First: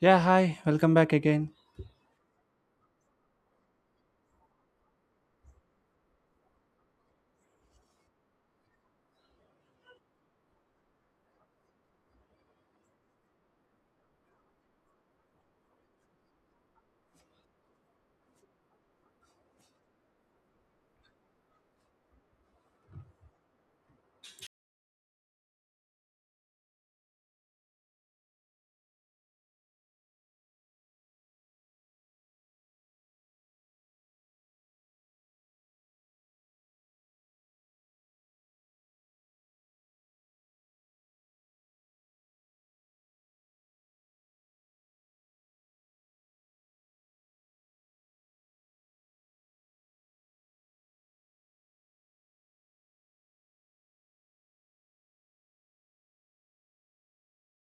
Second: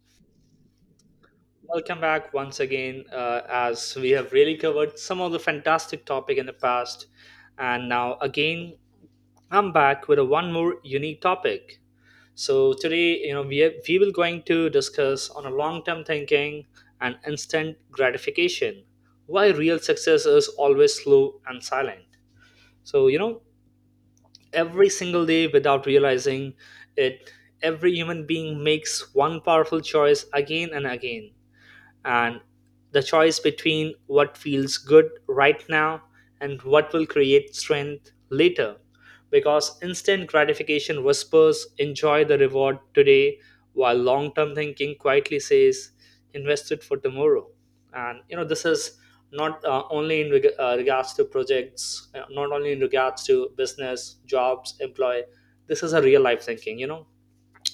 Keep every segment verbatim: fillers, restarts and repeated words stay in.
Yeah, hi, welcome back again. Welcome back once again, uh, as we have really covered some of the fantastic topic in the past, and now again I'm back with a one more unique topic. So today, you know, we have, we will going to discuss on a long-term thinking and instant gratification. Why real success is always slow and silent. So you know, every single day without realizing it, every human being makes one powerful choice again and again, and the choice between what feels good right now and what will create strength later, because instant gratification whispers enjoy the reward today, while long term thinking quietly says invest it for tomorrow. And you know, this is not uh, only in reg- uh, regards to projects, uh, not only in regards to business, jobs, employee. This is a real life thinking, you know.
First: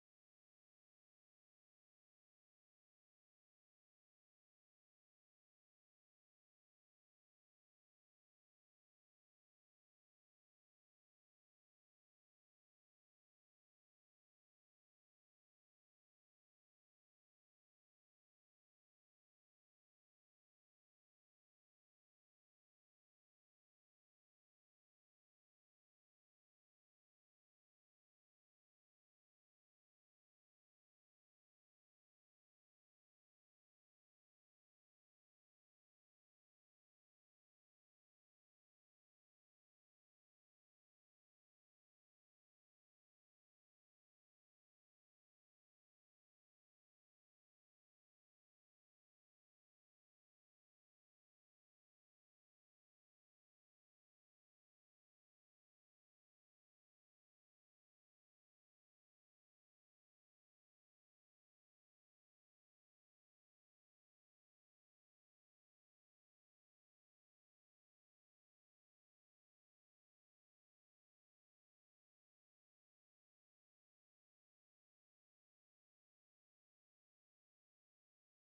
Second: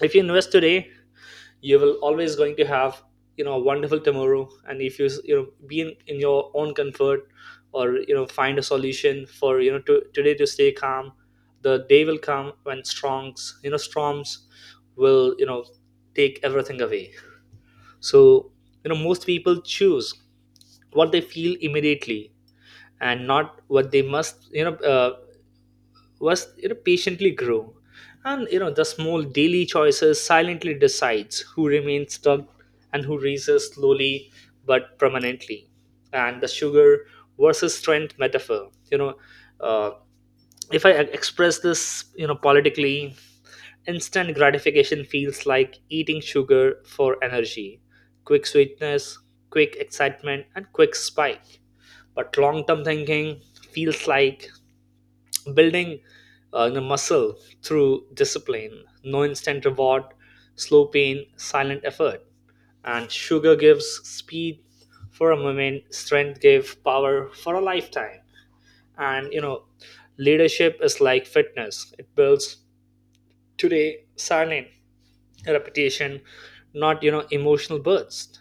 If you invest today, you will always going to have, you know, a wonderful tomorrow. And if you s- you know be in, in your own comfort, or you know find a solution for you know to, today to stay calm, the day will come when strongs you know storms will you know take everything away. So you know, most people choose what they feel immediately and not what they must, you know, uh, was, you know, patiently grow. And you know, the small daily choices silently decides who remains stuck and who rises slowly but permanently. And the sugar versus strength metaphor, you know, uh, if I express this, you know, politically, instant gratification feels like eating sugar for energy: quick sweetness, quick excitement and quick spike. But long term thinking feels like building uh, you know, muscle through discipline: no instant reward, slow pain, silent effort. And sugar gives speed for a moment, strength gives power for a lifetime. And you know, leadership is like fitness, it builds today silent repetition, not you know, emotional bursts.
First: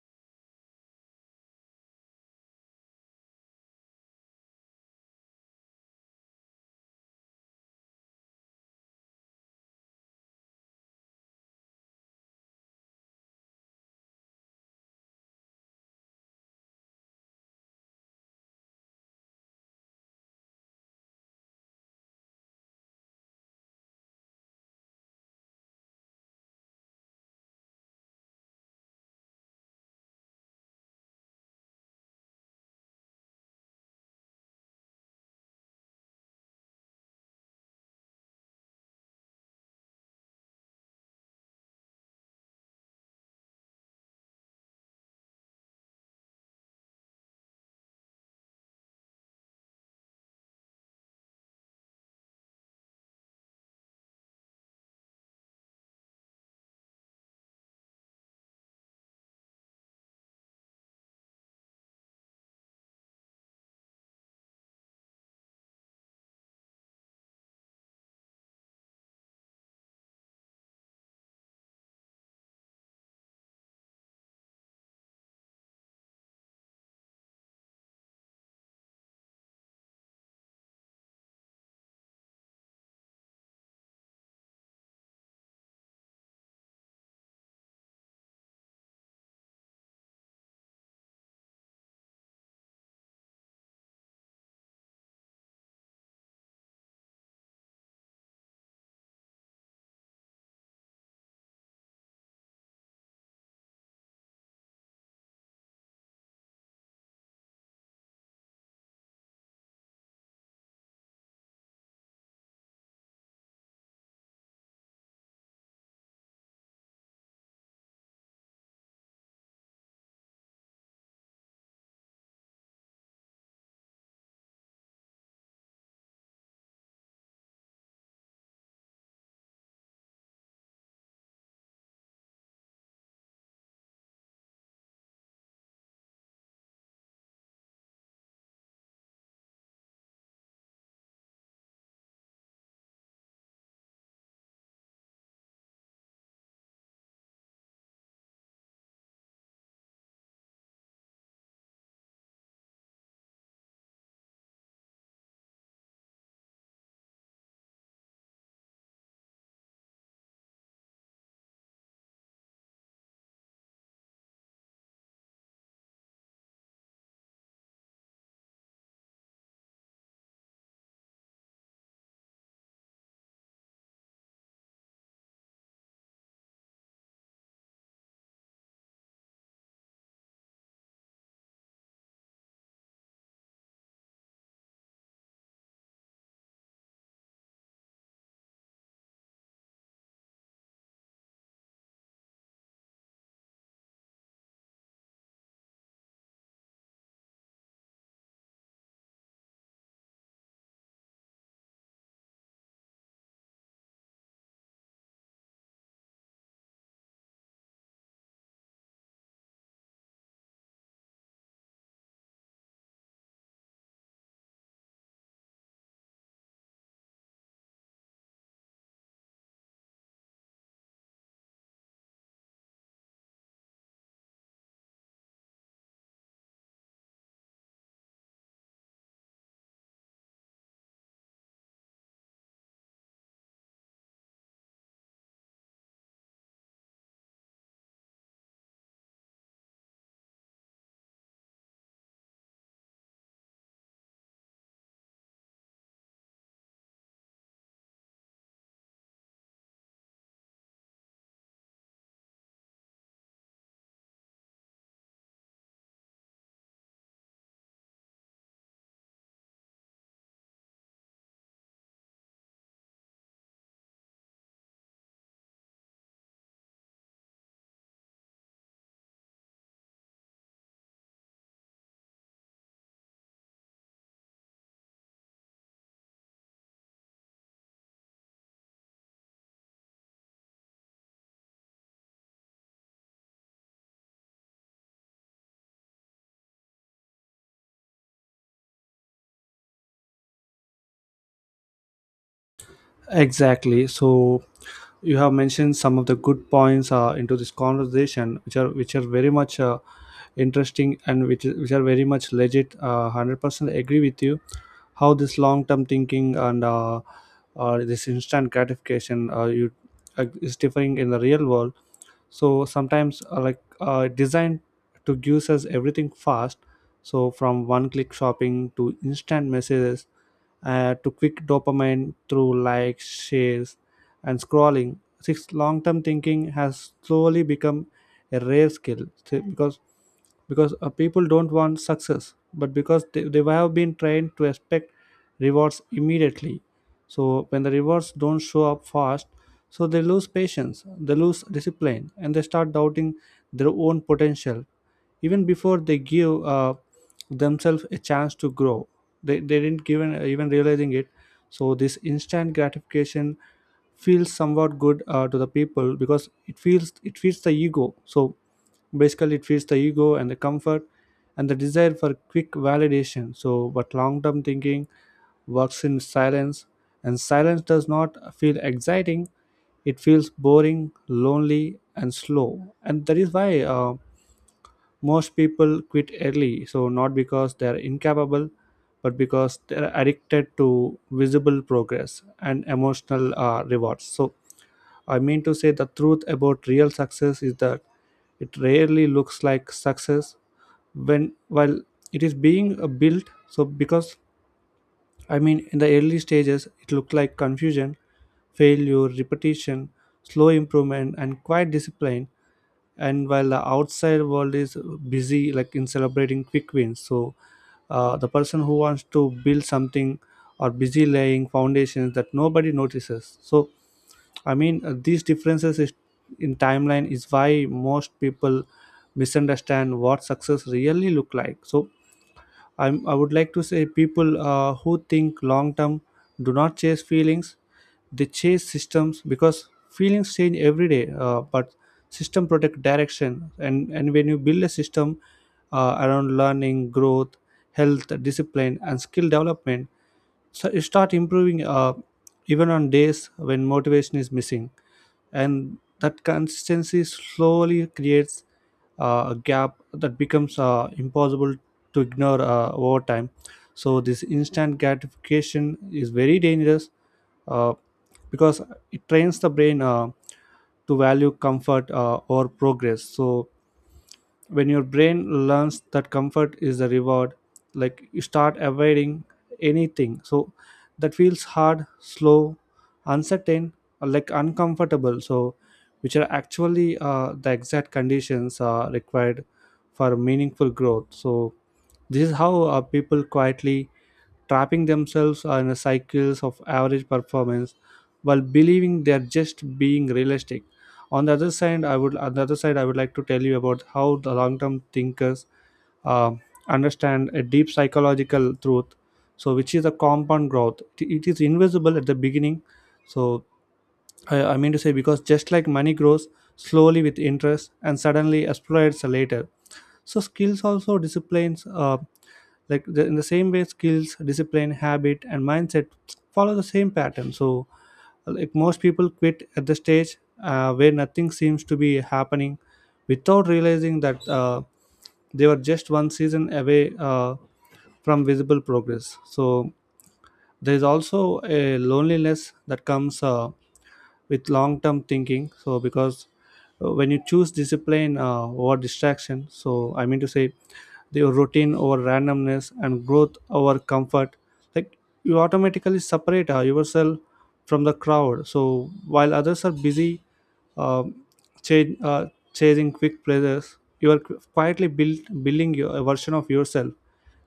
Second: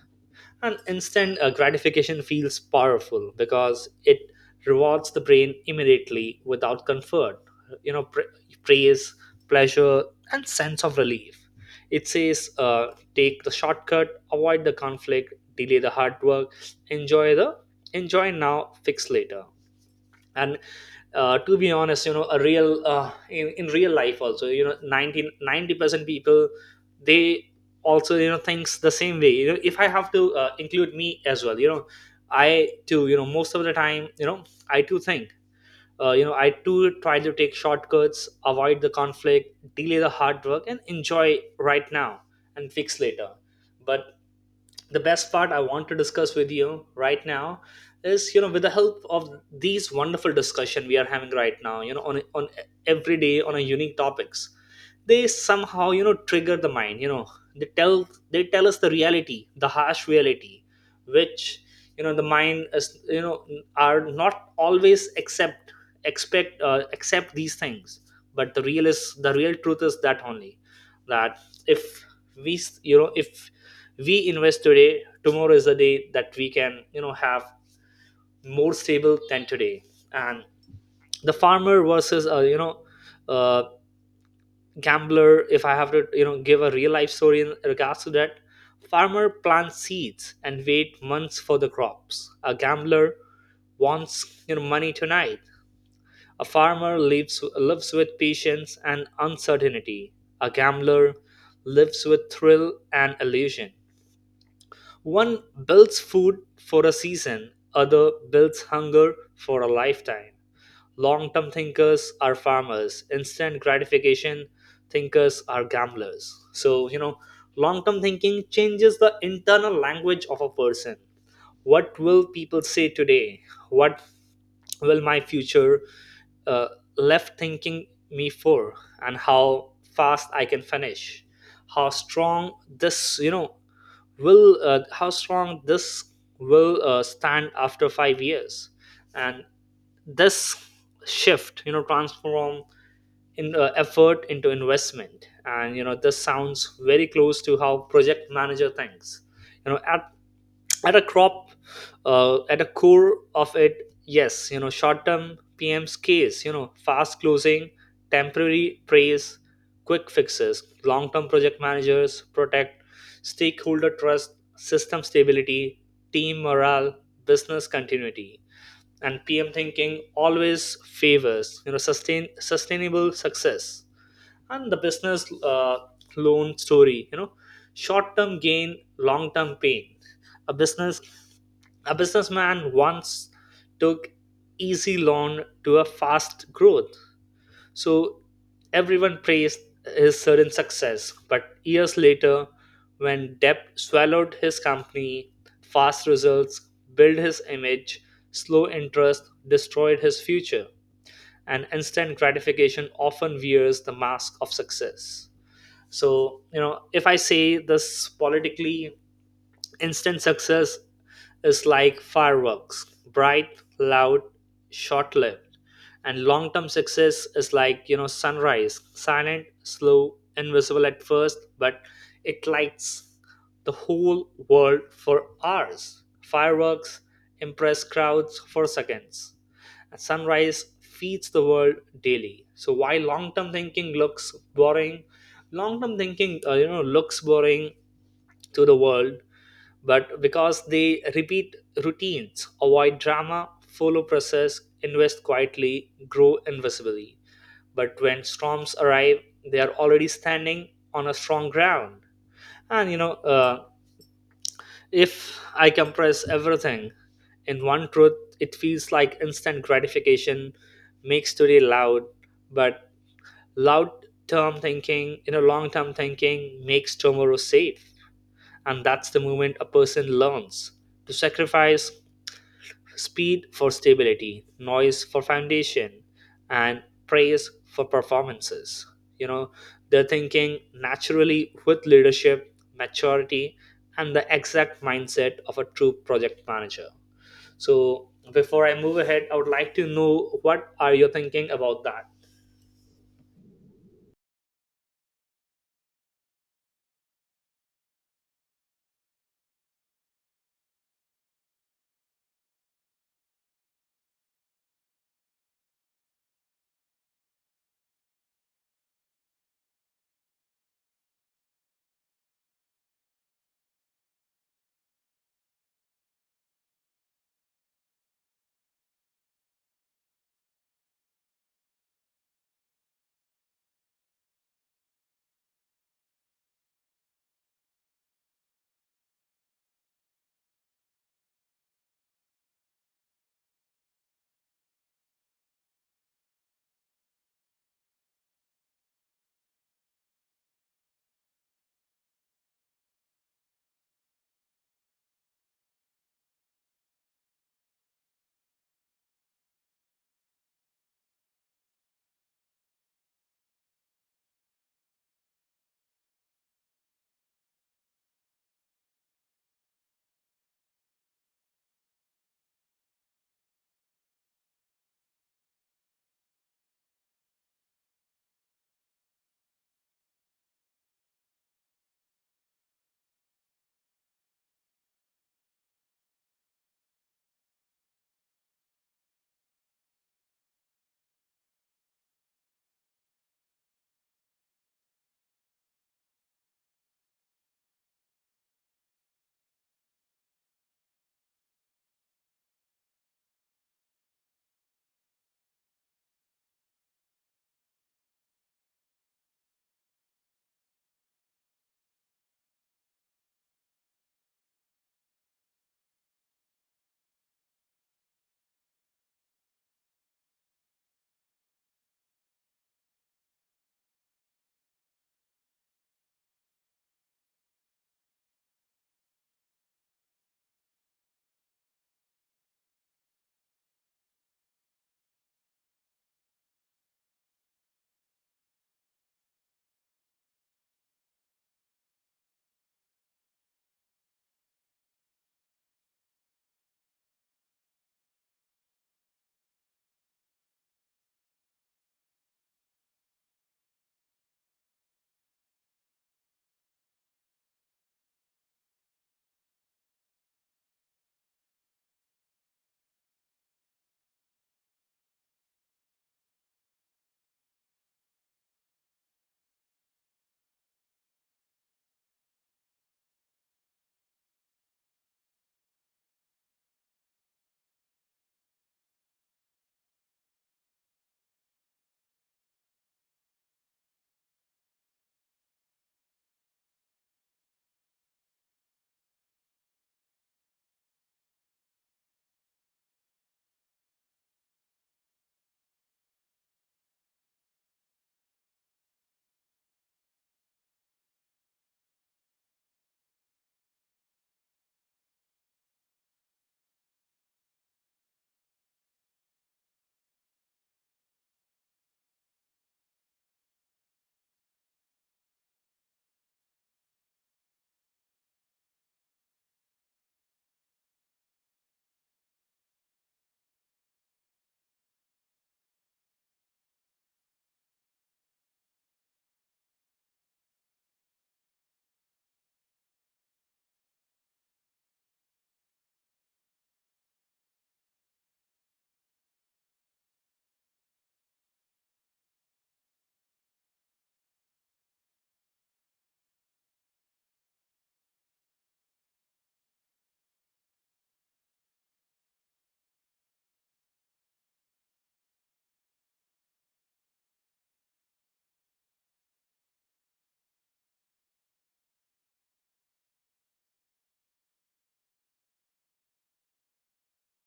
And instant uh, gratification feels powerful because it rewards the brain immediately without comfort. You know, pra- praise, pleasure, and sense of relief. It says, uh, take the shortcut, avoid the conflict, delay the hard work, enjoy the enjoy now, fix later. And uh, to be honest, you know, a real uh, in, in real life also, you know, nineteen ninety percent people, they also you know thinks the same way. You know, if I have to uh, include me as well, you know, I too, you know, most of the time, you know, I too think, uh, you know, I too try to take shortcuts, avoid the conflict, delay the hard work and enjoy right now and fix later. But the best part I want to discuss with you right now is, you know, with the help of these wonderful discussion we are having right now, you know, on on every day on a unique topics, they somehow you know trigger the mind, you know. They tell they tell us the reality, the harsh reality, which, you know, the mind is, you know, are not always accept, expect uh, accept these things. But the real is the real truth is that only, that if we s- you know if we invest today, tomorrow is a day that we can, you know, have more stable than today. And the farmer versus uh, you know uh, gambler, if I have to you know give a real life story in regards to that: farmer plants seeds and wait months for the crops, a gambler wants you know money tonight. A farmer lives lives with patience and uncertainty, a gambler lives with thrill and illusion. One builds food for a season, other builds hunger for a lifetime. Long term thinkers are farmers, instant gratification thinkers are gamblers. So, you know, long term thinking changes the internal language of a person. What will people say today? What will my future uh, left thinking me for? And how fast I can finish? How strong this, you know, will, uh, how strong this will uh, stand after five years? And this shift you know transform in uh, effort into investment. And you know, this sounds very close to how project manager thinks, you know, at at a crop uh, at a core of it. Yes, you know, short term PM's case, you know, fast closing, temporary praise, quick fixes. Long term project managers protect stakeholder trust, system stability, team morale, business continuity. And PM thinking always favors, you know, sustain sustainable success. And the business uh, loan story, you know, short term gain, long term pain. a business a businessman once took easy loan to a fast growth. So everyone praised his sudden success, but years later, when Depp swallowed his company, fast results built his image, slow interest destroyed his future, and instant gratification often wears the mask of success. So, you know, if I say this politically, instant success is like fireworks: bright, loud, short lived. And long term success is like, you know, sunrise: silent, slow, invisible at first, but it lights the whole world for hours. Fireworks impress crowds for seconds, and sunrise feeds the world daily. So while long term thinking looks boring, long term thinking, uh, you know, looks boring to the world, but because they repeat routines, avoid drama, follow process, invest quietly, grow invisibly. But when storms arrive, they are already standing on a strong ground. And you know, uh, if I compress everything in one truth, it feels like instant gratification makes today loud, but loud term thinking, you know, long term thinking makes tomorrow safe. And that's the moment a person learns to sacrifice speed for stability, noise for foundation, and praise for performances. You know, they're thinking naturally with leadership, maturity, and the exact mindset of a true project manager. So, before I move ahead, I would like to know what are you thinking about that. Exactly. So you have mentioned some of the good points uh, into this conversation, which are which are very much uh, interesting, and which is- which are very much legit. Uh, Hundred percent agree with you. How this long term thinking and uh, uh, this instant gratification uh, you uh, is differing in the real world. So sometimes uh, like uh, designed to give us everything fast. So from one click shopping to instant messages uh, to quick dopamine through likes, shares, and scrolling. Six long term thinking has slowly become a rare skill th- because because uh, people don't want success, but because they, they have been trained to expect rewards immediately. So when the rewards don't show up fast, so they lose patience, they lose discipline, and they start doubting their own potential even before they give uh, themselves a chance to grow. They, they didn't given even realizing it. So this instant gratification feels somewhat good uh, to the people because it feels it feeds the ego. So basically it feeds the ego and the comfort and the desire for quick validation, so but long term thinking works in silence, and silence does not feel exciting. It feels boring, lonely, and slow, and that is why uh, most people quit early, so not because they are incapable, but because they are addicted to visible progress and emotional uh, rewards. So, I mean to say, the truth about real success is that it rarely looks like success when while it is being uh, built. So, because, I mean, in the early stages, it looked like confusion, failure, repetition, slow improvement, and quiet discipline. And while the outside world is busy like in celebrating quick wins, so uh, the person who wants to build something are busy laying foundations that nobody notices. So, I mean, uh, these differences is, in timeline is why most people misunderstand what success really look like. So I'm, I would like to say people uh, who think long term do not chase feelings, they chase systems, because feelings change every day, uh, but system protect direction. And, and when you build a system uh, around learning, growth, health, discipline, and skill development, so you start improving uh, even on days when motivation is missing, and that consistency slowly creates uh, a gap that becomes uh, impossible to ignore uh, over time. So this instant gratification is very dangerous, uh, because it trains the brain uh, to value comfort uh, or progress. So when your brain learns that comfort is the reward, like, you start avoiding anything so that feels hard, slow, uncertain, or like uncomfortable, so which are actually uh, the exact conditions uh, required for meaningful growth. So this is how uh, people quietly trapping themselves in the cycles of average performance while believing they're just being realistic. On the other side, I would on the other side I would like to tell you about how the long-term thinkers uh, understand a deep psychological truth. So, which is a compound growth. It is invisible at the beginning. So, I, I mean to say, because just like money grows slowly with interest and suddenly explodes later, so skills also disciplines, uh, like the, in the same way skills discipline habit and mindset follow the same pattern. So, like, most people quit at the stage uh, where nothing seems to be happening without realizing that uh, they were just one season away uh, from visible progress. So there is also a loneliness that comes uh, with long term thinking, so because uh, when you choose discipline uh, over distraction, so, I mean to say, the routine over randomness and growth over comfort, like, you automatically separate uh, yourself from the crowd. So while others are busy, um, cha- uh, chasing quick pleasures, you are qu- quietly build, building your, a version of yourself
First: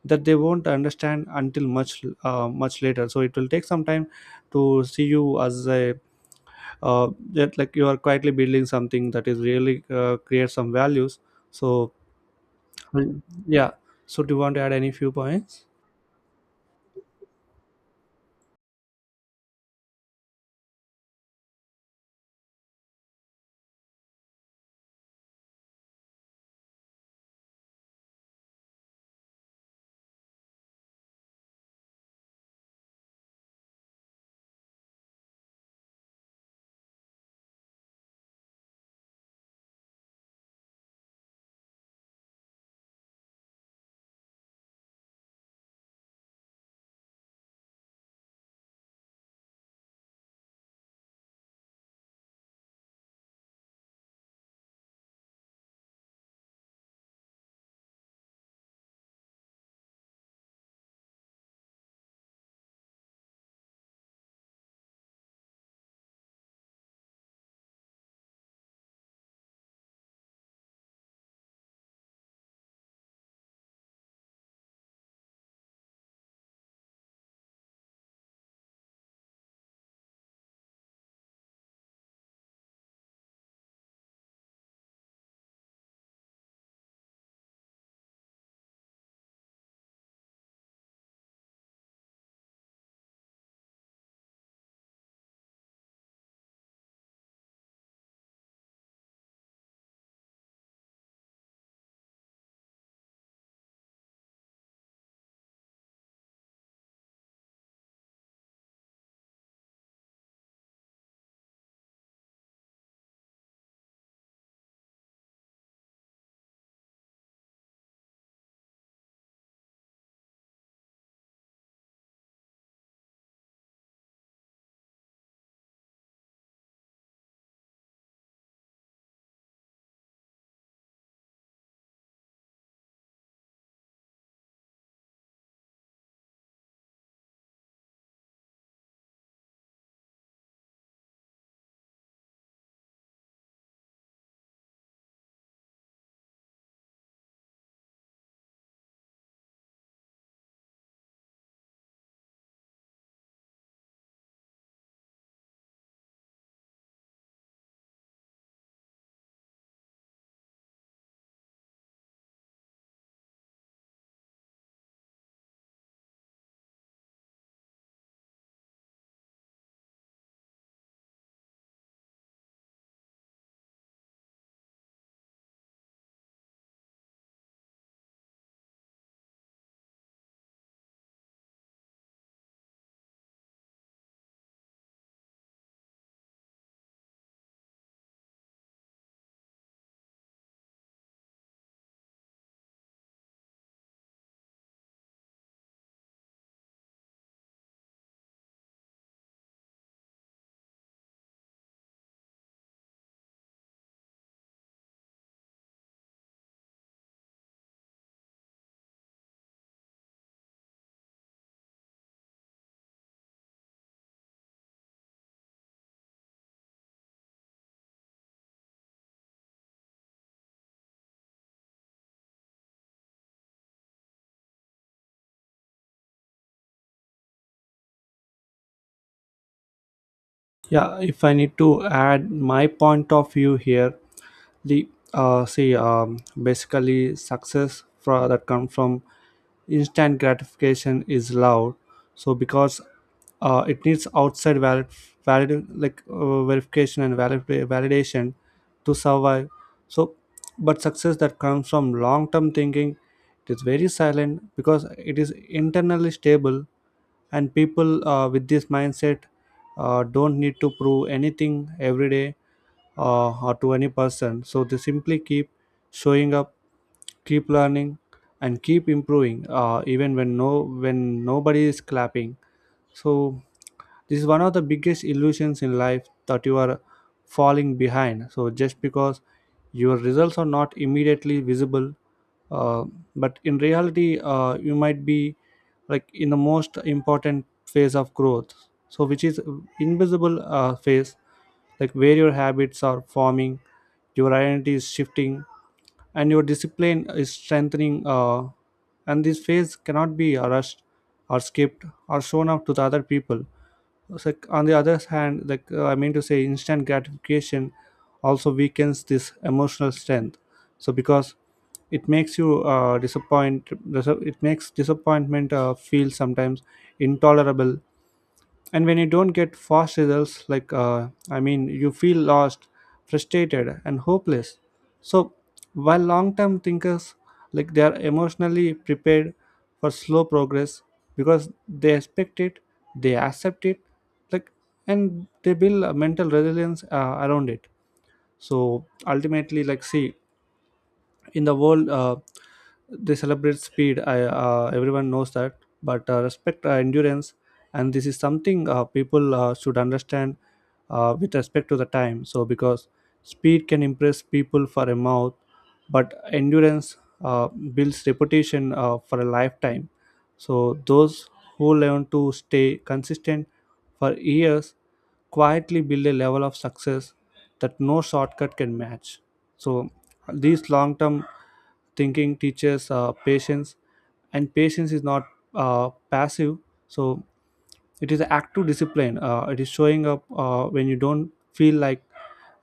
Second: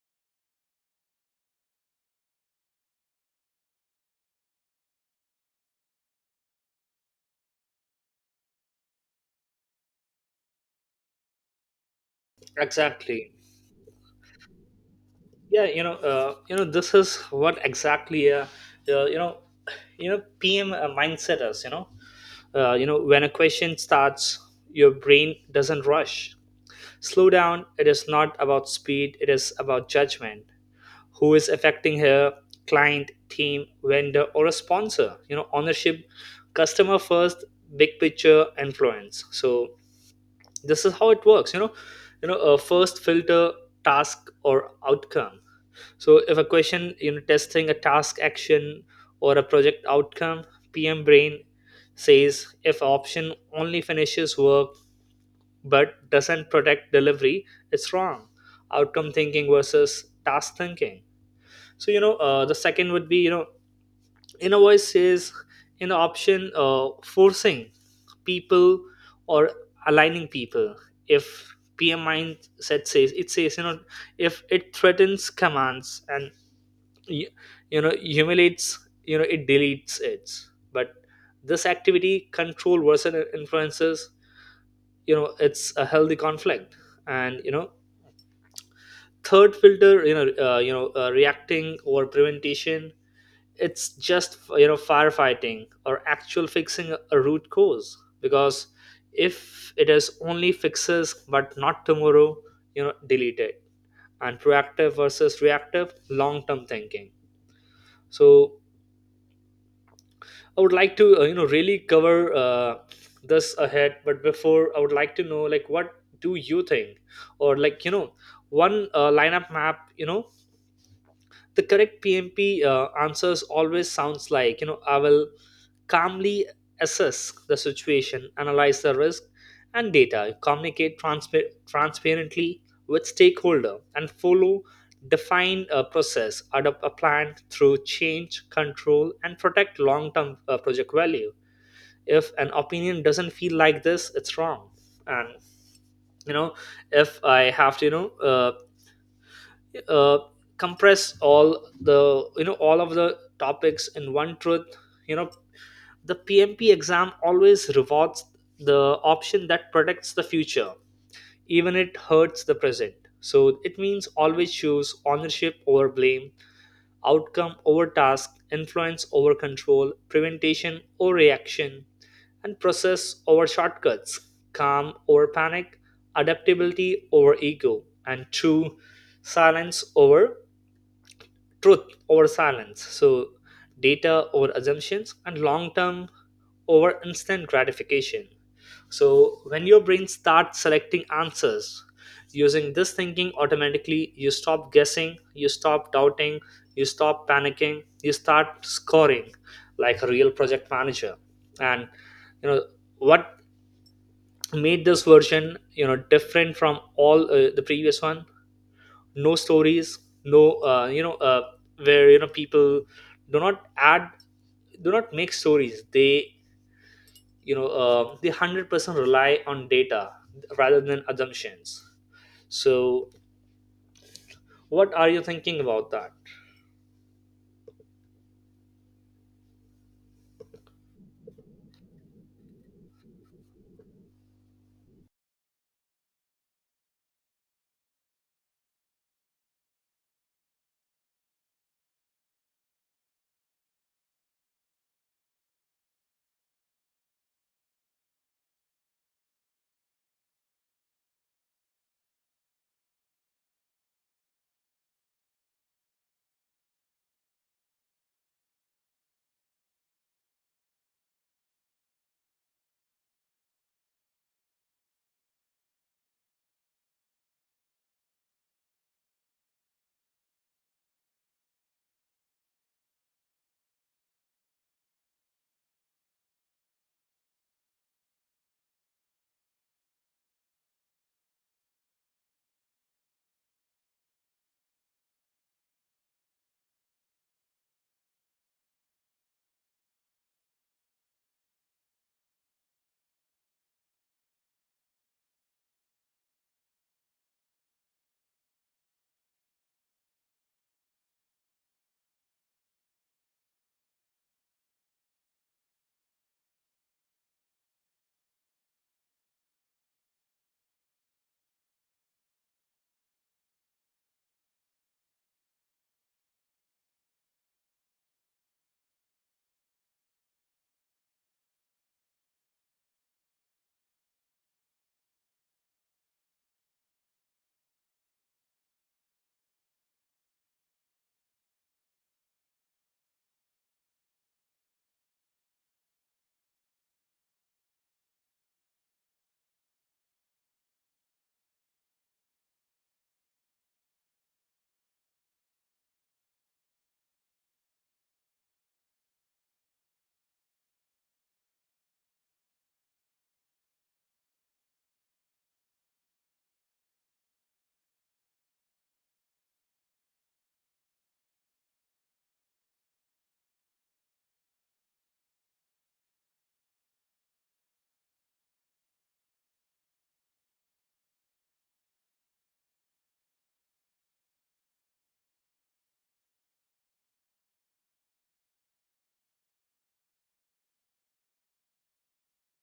that they won't understand until much uh, much later. So it will take some time to see you as a uh, that, like, you are quietly building something that is really uh, create some values. So and- Exactly? yeah. So, do you want to add any few Yeah, points? you know, uh, you know, this is what exactly, uh, uh, you know, you know, P M mindset is. You know, Uh, you know, when a question starts, your brain doesn't rush. Slow down. It is not about speed, it is about judgment. Who is affecting her? Client, team, vendor, or a sponsor? You know, ownership, customer first, big picture, influence. So this is how it works. You know, you know, uh, first filter: task or outcome. So if a question, you know, testing a task action or a project outcome, P M brain says, if option only finishes work but doesn't protect delivery, it's wrong. Outcome thinking versus task thinking. So you know, uh, the second would be, you know, inner voice says, you know, option uh, forcing people or aligning people. If P M mindset says, it says, you know, if it threatens, commands and you, you know, humiliates, you know, it deletes it. But this activity, control versus influences, you know, it's a healthy conflict. And you know, third filter, you know, uh, you know uh, reacting or prevention, it's just you know firefighting or actual fixing a root cause, because if it is only fixes but not tomorrow, you know, delete it. And proactive versus reactive long term thinking. So I would like to, uh, you know, really cover uh, this ahead. But before, I would like to know, like, what do you think, or like, you know, one uh, lineup map, you know, the correct P M P uh, answers always sounds like, you know, I will calmly assess the situation, analyze the risk and data, communicate transpa- transparently with stakeholder, and follow define a process, adopt a plan through change, control, and protect long-term uh, project value. If an opinion doesn't feel like this, it's wrong. And you know, if I have to you know uh, uh, compress all the you know all of the topics in one truth, you know, the PMP exam always rewards the option that protects the future, even it hurts the present. So it means, always choose ownership over blame, outcome over task, influence over control, preventation over reaction, and process over shortcuts, calm over panic, adaptability over ego, and true silence over truth over silence, so data over assumptions and long term over instant gratification. So when your brain starts selecting answers using this thinking automatically, you stop guessing, you stop doubting, you stop panicking, you start scoring like a real project manager. And you know, what made this version, you know, different from all uh, the previous one: no stories, no uh, you know uh, where you know people do not add do not make stories. They you know uh, they one hundred percent rely on data rather than assumptions. So what are you thinking about that? Yeah, if I need to add my point of view here, the uh, see, um, basically, success for, that comes from instant gratification is loud. So, because uh, it needs outside valid, valid like uh, verification and valid, validation to survive. So, but success that comes from long term thinking, it is very silent because it is internally stable, and people uh, with this mindset uh, don't need to prove anything every day uh, or to any person. So they simply keep showing up, keep learning, and keep improving uh, even when no when nobody is clapping. So this is one of the biggest illusions in life, that you are falling behind. So just because your results are not immediately visible, uh, but in reality, uh, you might be like in the most important phase of growth, So which is invisible uh, phase, like where your habits are forming, your identity is shifting, and your discipline is strengthening. Uh, and this phase cannot be rushed or skipped or shown off to the other people. So, on the other hand, like, uh, I mean to say, instant gratification also weakens this emotional strength. So, because it makes you uh, disappoint, it makes disappointment uh, feel sometimes intolerable. And when you don't get fast results, like, uh, I mean, you feel lost, frustrated, and hopeless. So while long term thinkers, like, they are emotionally prepared for slow progress, because they expect it, they accept it, like, and they build a mental resilience uh, around it. So ultimately, like, see, in the world uh, they celebrate speed, I, uh, everyone knows that, but uh, respect uh, endurance, and this is something uh, people uh, should understand uh, with respect to the time. So, because speed can impress people for a month, but endurance uh, builds reputation uh, for a lifetime. So those who learn to stay consistent for years quietly build a level of success that no shortcut can match. So these long term thinking teaches uh, patience, and patience is not uh, passive. So it is active discipline. Uh, it is showing up uh, when you don't feel like,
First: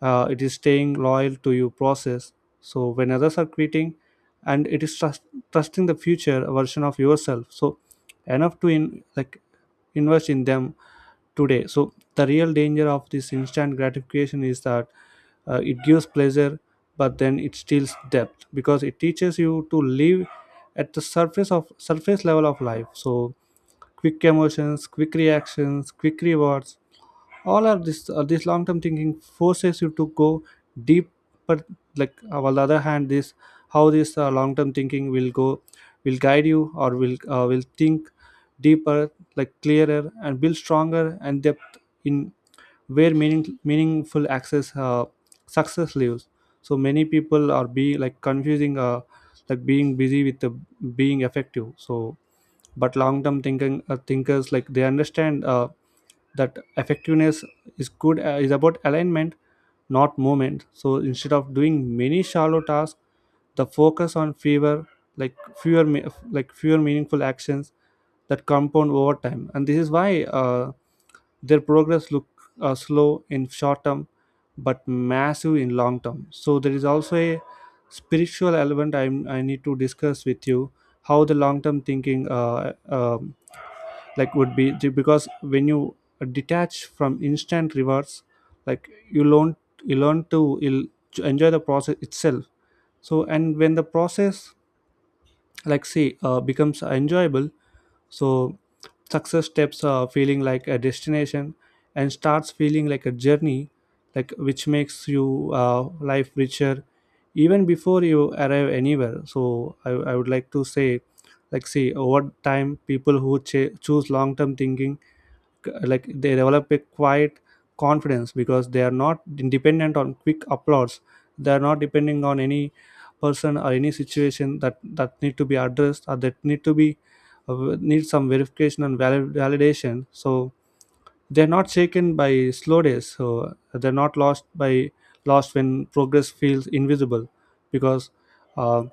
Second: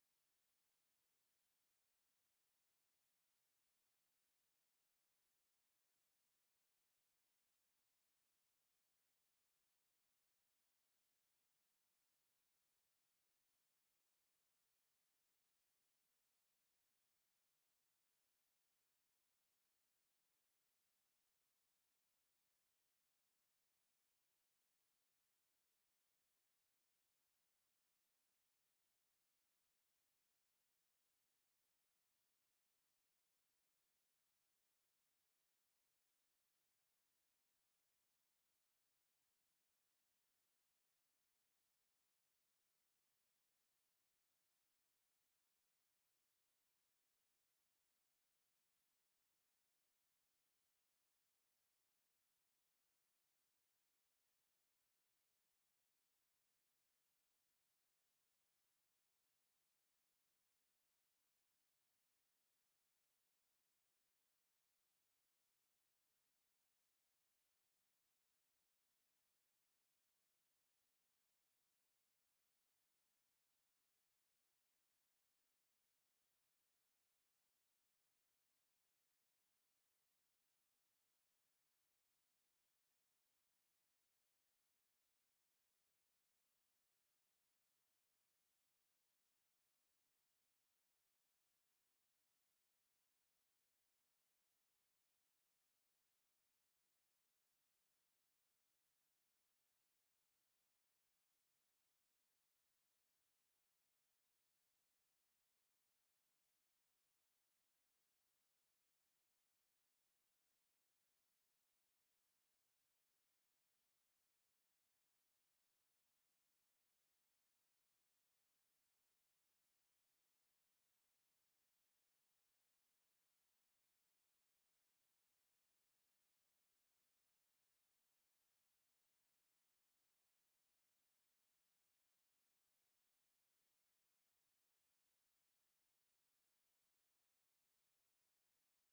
uh, it is staying loyal to your process, so when others are quitting. And it is trust, trusting the future version of yourself, so enough to in like invest in them today. So the real danger of this instant gratification is that, uh, it gives pleasure, but then it steals depth, because it teaches you to live at the surface of surface level of life. So quick emotions, quick reactions, quick rewards, all of this uh, this long term thinking forces you to go deep. But, like, on the other hand, this how this uh, long term thinking will go will guide you, or will uh, will think deeper, like clearer and build stronger and depth in where meaning meaningful access uh, success lives. So many people are being like confusing uh, like being busy with the being effective. So, but long term thinking uh, thinkers, like, they understand uh, that effectiveness is good uh, is about alignment, not movement. So instead of doing many shallow tasks, the focus on fewer like fewer me- like fewer meaningful actions that compound over time. And this is why uh, their progress look uh, slow in short term, but massive in long term. So there is also a spiritual element I I need to discuss with you, how the long term thinking uh, um, like would be, because when you detach from instant rewards, like, you learn you learn to you'll enjoy the process itself. So, and when the process, like, say, uh, becomes enjoyable, so success steps uh, feeling like a destination and starts feeling like a journey, like, which makes you uh, life richer even before you arrive anywhere. So, I, I would like to say, like, see, over time, people who ch- choose long-term thinking, like, they develop a quiet confidence because they are not dependent on quick applause. They are not depending on any person or any situation that that need to be addressed, or that need to be uh, need some verification and valid, validation. So they're not shaken by slow days, so they're not lost by lost when progress feels invisible, because uh,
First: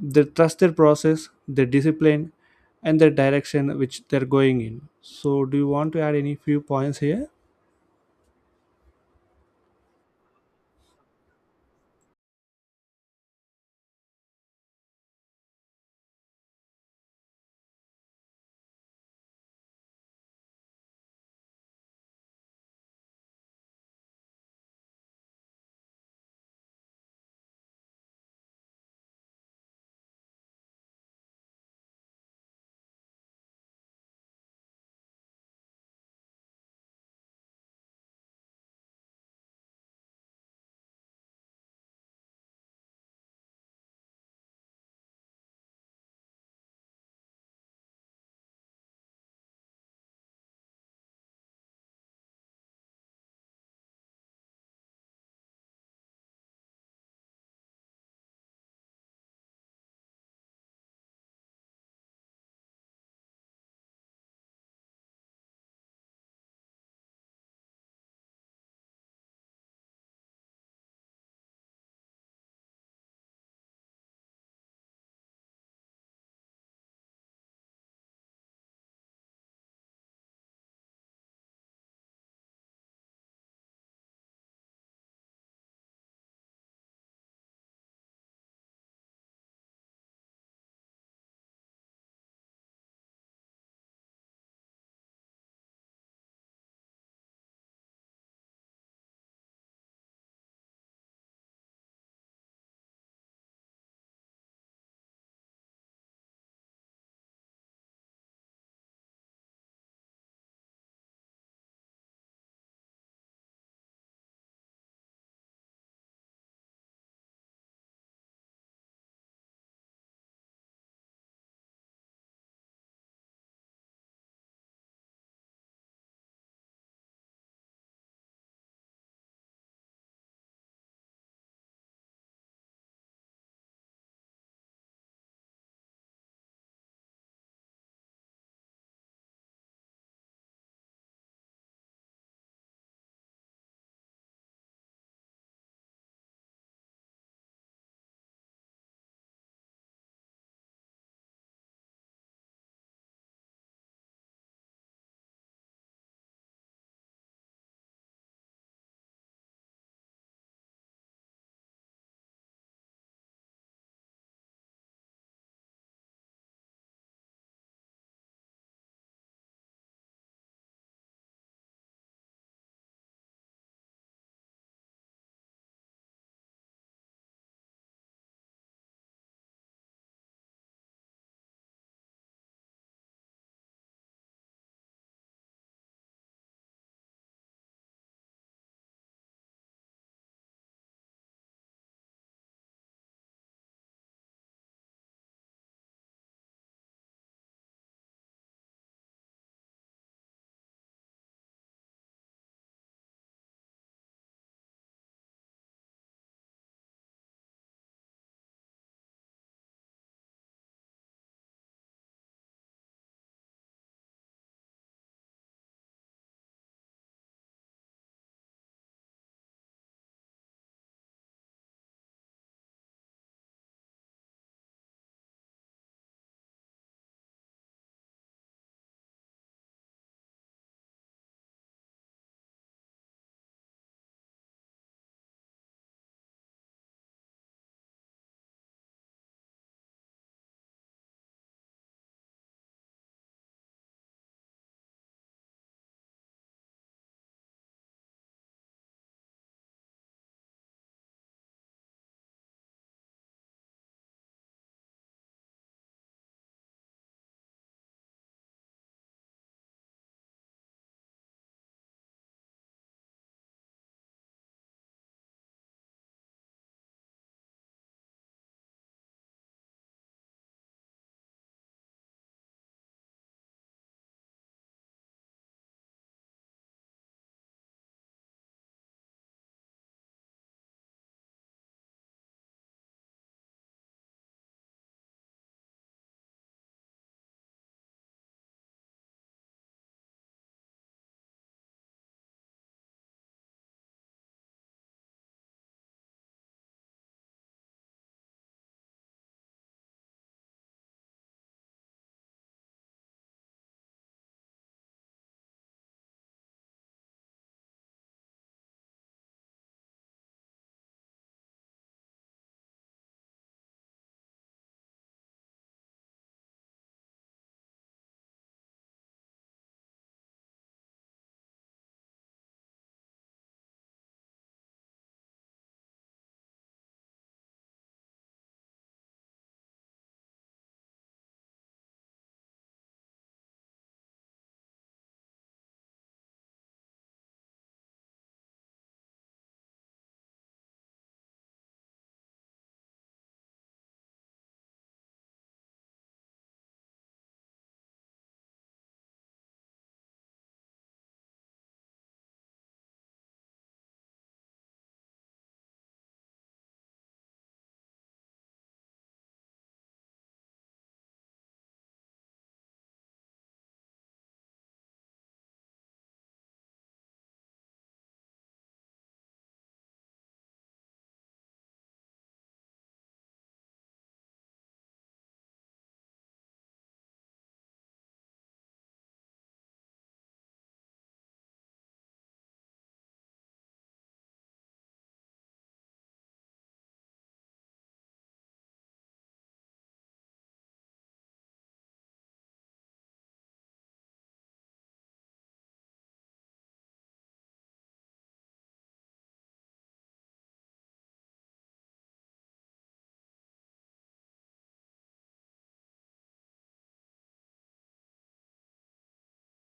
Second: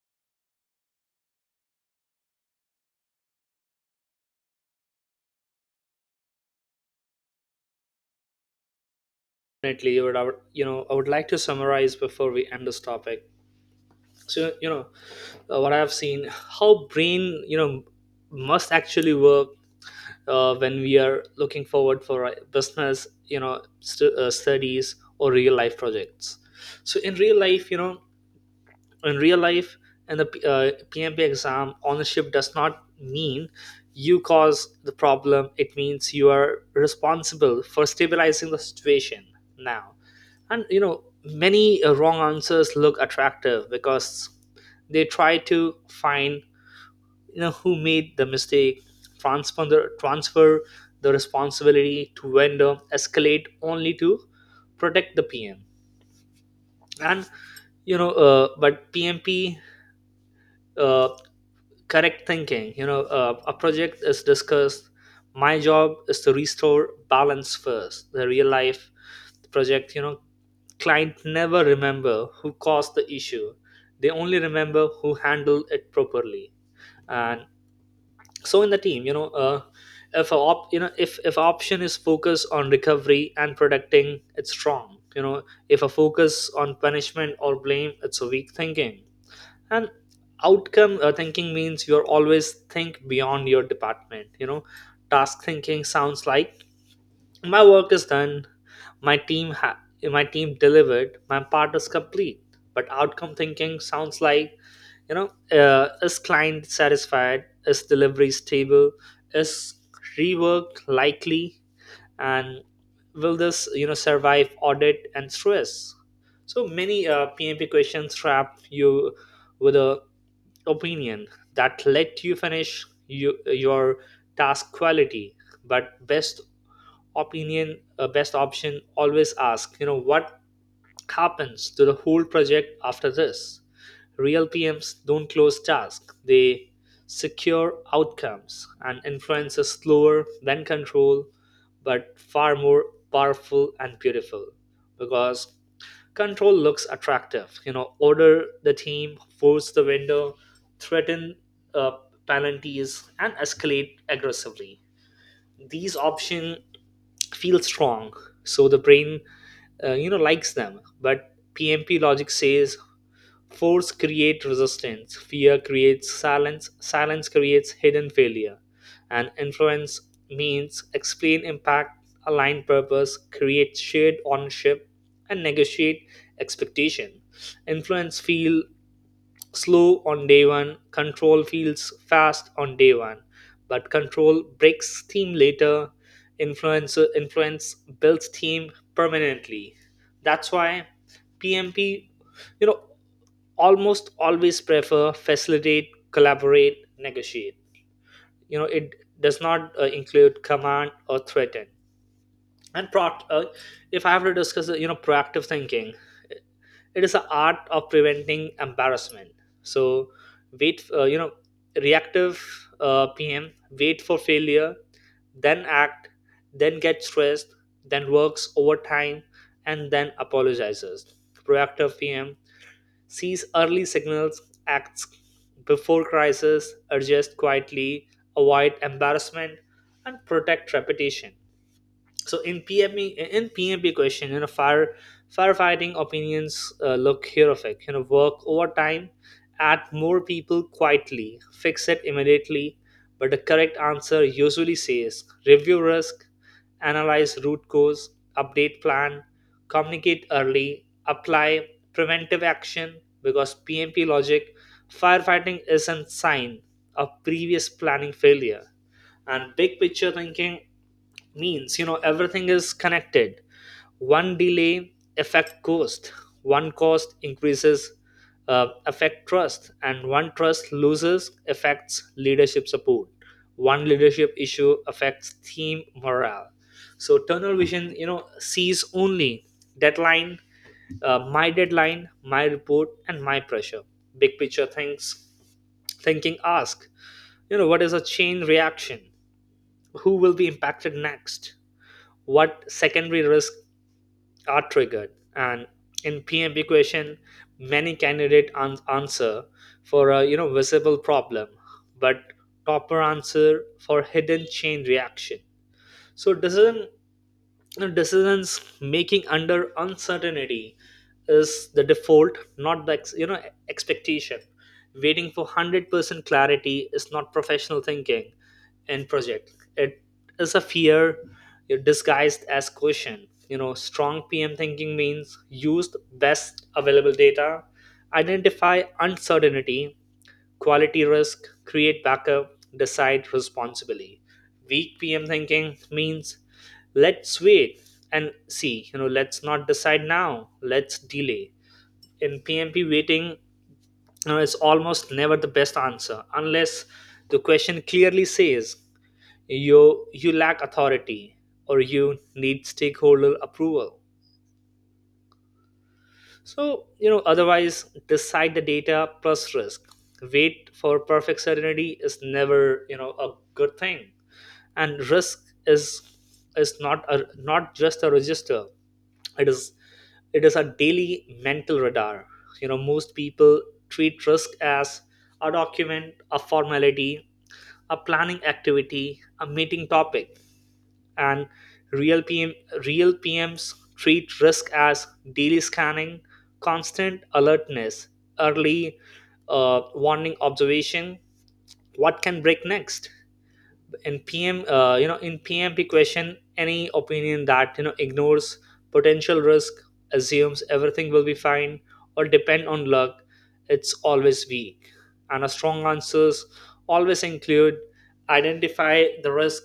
they trust their process, their discipline, and their direction which they're going in. So, do you want to add any few points here? Definitely, you would I would- you know I would like to summarize before we end this topic. So you know, uh, what I have seen, how brain, you know, must actually work uh, when we are looking forward for uh, business, you know, st- uh, studies or real life projects. So in real life you know in real Life in the P- uh, PMP exam, ownership does not mean you cause the problem. It means you are responsible for stabilizing the situation now. And you know, many uh, wrong answers look attractive because they try to find, you know, who made the mistake, transfer the transfer the responsibility to vendor, escalate only to protect the PM. And you know, uh, but PMP uh, correct thinking, you know, uh, a project is discussed, my job is to restore balance first. The real life project, you know, client never remember who caused the issue, they only remember who handled it properly. And so in the team, you know, uh, if a op, you know, if if option is focus on recovery and protecting, it's strong, you know. If a focus on punishment or blame, it's a weak thinking. And outcome uh, thinking means you're always think beyond your department, you know. Task thinking sounds like my work is done, my team ha- my team delivered, my part is complete. But outcome thinking sounds like, you know, uh, is client satisfied, is delivery stable, is rework likely, and will this, you know, survive audit and stress? So many uh, PMP questions trap you with a opinion that let you finish you, your task quality, but best opinion, uh, best option always ask, you know, what happens to the whole project after this? Real P Ms don't close tasks, they secure outcomes, and influence is slower than control, but far more powerful and beautiful, because control looks attractive. You know, order the team, force the vendor, threaten uh, penalties, and escalate aggressively. These options feel strong, so the brain, uh, you know, likes them, but PMP logic says force creates resistance, fear creates silence, silence creates hidden failure. And influence means explain impact, align purpose, create shared ownership, and negotiate expectation. Influence feel slow on day one, control feels fast on day one, but control breaks steam later. Influence influence builds steam permanently. That's why P M P, you know, almost always prefer facilitate, collaborate, negotiate. You know, it does not uh, include command or threaten. And pro- uh, if I have to discuss, uh, you know, proactive thinking, it is an art of preventing embarrassment. So wait, uh, you know, reactive uh, PM wait for failure, then act, then get stressed, then works overtime, and then apologizes. Proactive PM sees early signals, acts before crisis, adjust quietly, avoid embarrassment, and protect reputation. So in P M P in P M P question, you know, fire firefighting opinions uh, look horrific. You know, work overtime, add more people quietly, fix it immediately. But the correct answer usually says review risk, analyze root cause, update plan, communicate early, apply preventive action. Because P M P logic, firefighting isn't sign of previous planning failure. And big picture thinking means, you know, everything is connected. One delay affect cost, one cost increases uh, affect trust, and one trust loses affects leadership support, one leadership issue affects team morale. So tunnel vision, you know, sees only deadline, uh, my deadline, my report, and my pressure. Big picture thinks thinking ask, you know, what is a chain reaction, who will be impacted next, what secondary risks are triggered? And in P M P question, many candidate an- answer for a, you know, visible problem, but topper answer for hidden chain reaction. So decision you know, decisions making under uncertainty is the default, not the ex- you know, expectation. Waiting for a hundred percent clarity is not professional thinking in project. It is a fear disguised as caution. You know, strong PM thinking means use the best available data, identify uncertainty, quality risk, create backup, decide responsibly. Weak P M thinking means let's wait and see, you know, let's not decide now, let's delay. In P M P, waiting you is almost never the best answer unless the question clearly says you you lack authority or you need stakeholder approval. So, you know, otherwise, decide the data plus risk. Wait for perfect certainty is never, you know, a good thing. And risk is is not a not just a register. It is it is a daily mental radar. You know, most people treat risk as a document, a formality, a planning activity, a meeting topic. And real P M real P Ms treat risk as daily scanning, constant alertness, early uh, warning observation, what can break next. In pm uh, you know, in PMP question, any opinion that, you know, ignores potential risk, assumes everything will be fine, or depend on luck, it's always weak. And a strong answers always include identify the risk,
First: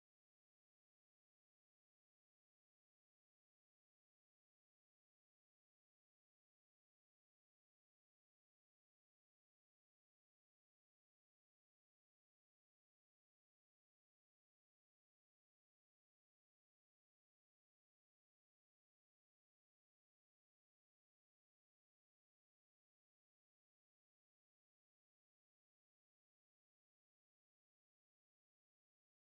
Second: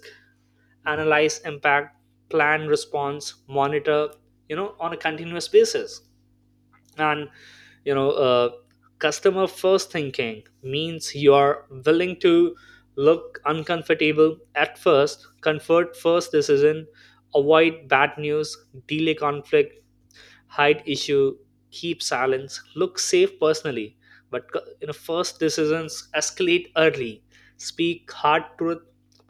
analyze impact, plan response, monitor, you know, on a continuous basis. And you know, uh, customer first thinking means you are willing to look uncomfortable at first. Comfort first decision avoid bad news, delay conflict, hide issue, keep silence, look safe personally. But you know, first decisions escalate early, speak hard truth,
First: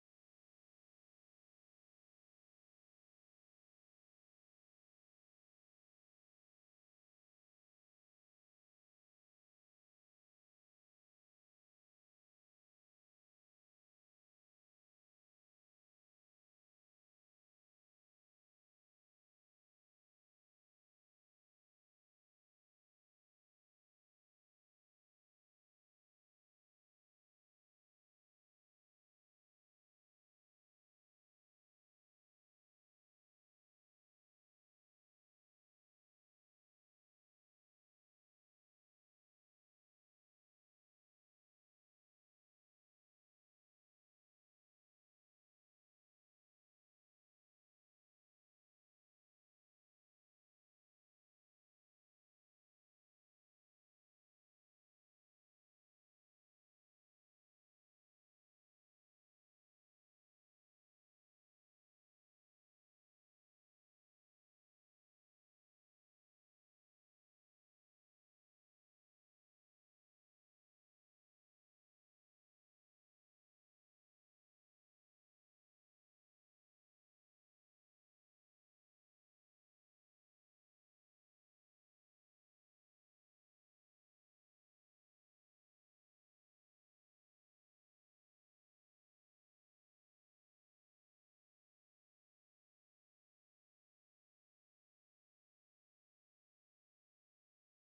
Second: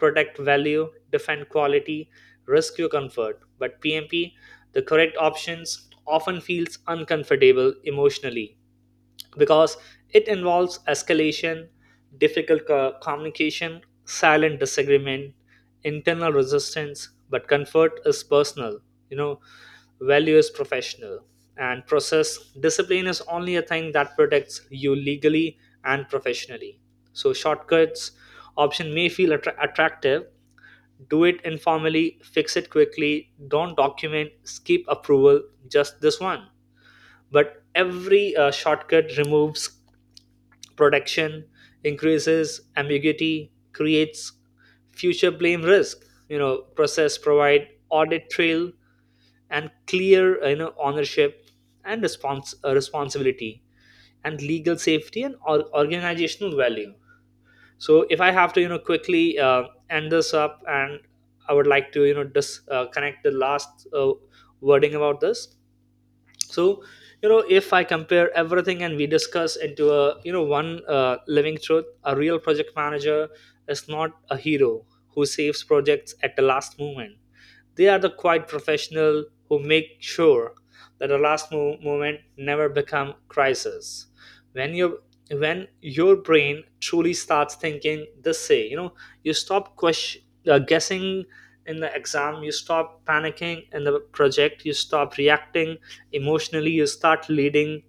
protect value, defend quality, risk your comfort. But PMP, the correct options often feels uncomfortable emotionally, because it involves escalation, difficult co- communication, silent disagreement, internal resistance. But comfort is personal, you know, value is professional. And process discipline is only a thing that protects you legally and professionally. So shortcuts option may feel attra- attractive. Do it informally, fix it quickly, don't document, skip approval, just this one. But every uh, shortcut removes protection, increases ambiguity, creates future blame risk. You know, process provide audit trail, and clear, you know, ownership, and respons- uh, responsibility, and legal safety, and or- organizational value. So if I have to, you know, quickly uh, end this up, and I would like to, you know, just uh, connect the last uh, wording about this. So you know, if I compare everything and we discuss into a, you know, one uh, living truth, a real project manager is not a hero who saves projects at the last moment. They are the quiet professional who make sure that the last mo- moment never become crisis. When your when your brain truly starts thinking this say, you know, you stop question, uh, guessing in the exam, you stop panicking in the project, you stop reacting emotionally, you start leading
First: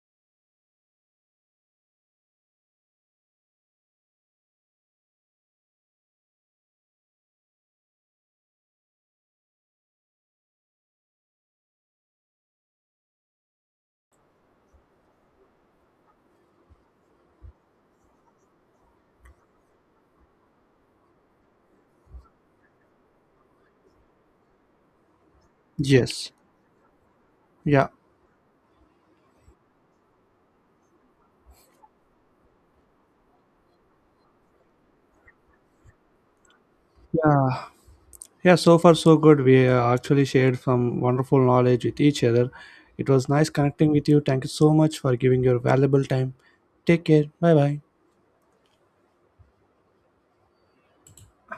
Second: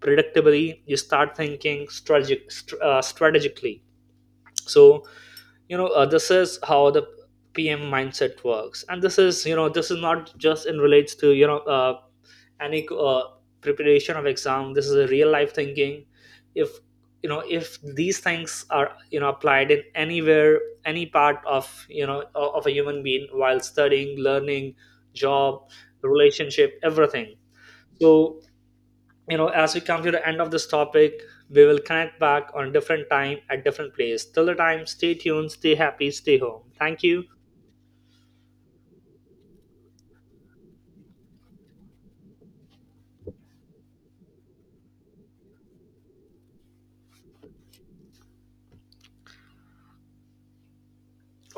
predictably, you start thinking strategic, str- uh, strategically. So you know, uh, this is how the PM mindset works, and this is, you know, this is not just in relates to, you know, uh, any uh, preparation of exam. This is a real life thinking. If you know, if these things are, you know, applied in anywhere, any part of, you know, o- of a human being, while studying, learning, job, Yes. relationship, everything. Yeah. So you know, as we come to the end of this topic, we will connect back on different time at different place. Till the time, stay tuned, stay happy, stay home, thank you. Yeah, yeah, so far so good. We uh, actually shared some wonderful knowledge with each other. It was nice connecting with you. Thank you so much for giving your valuable time. Take care. Bye bye.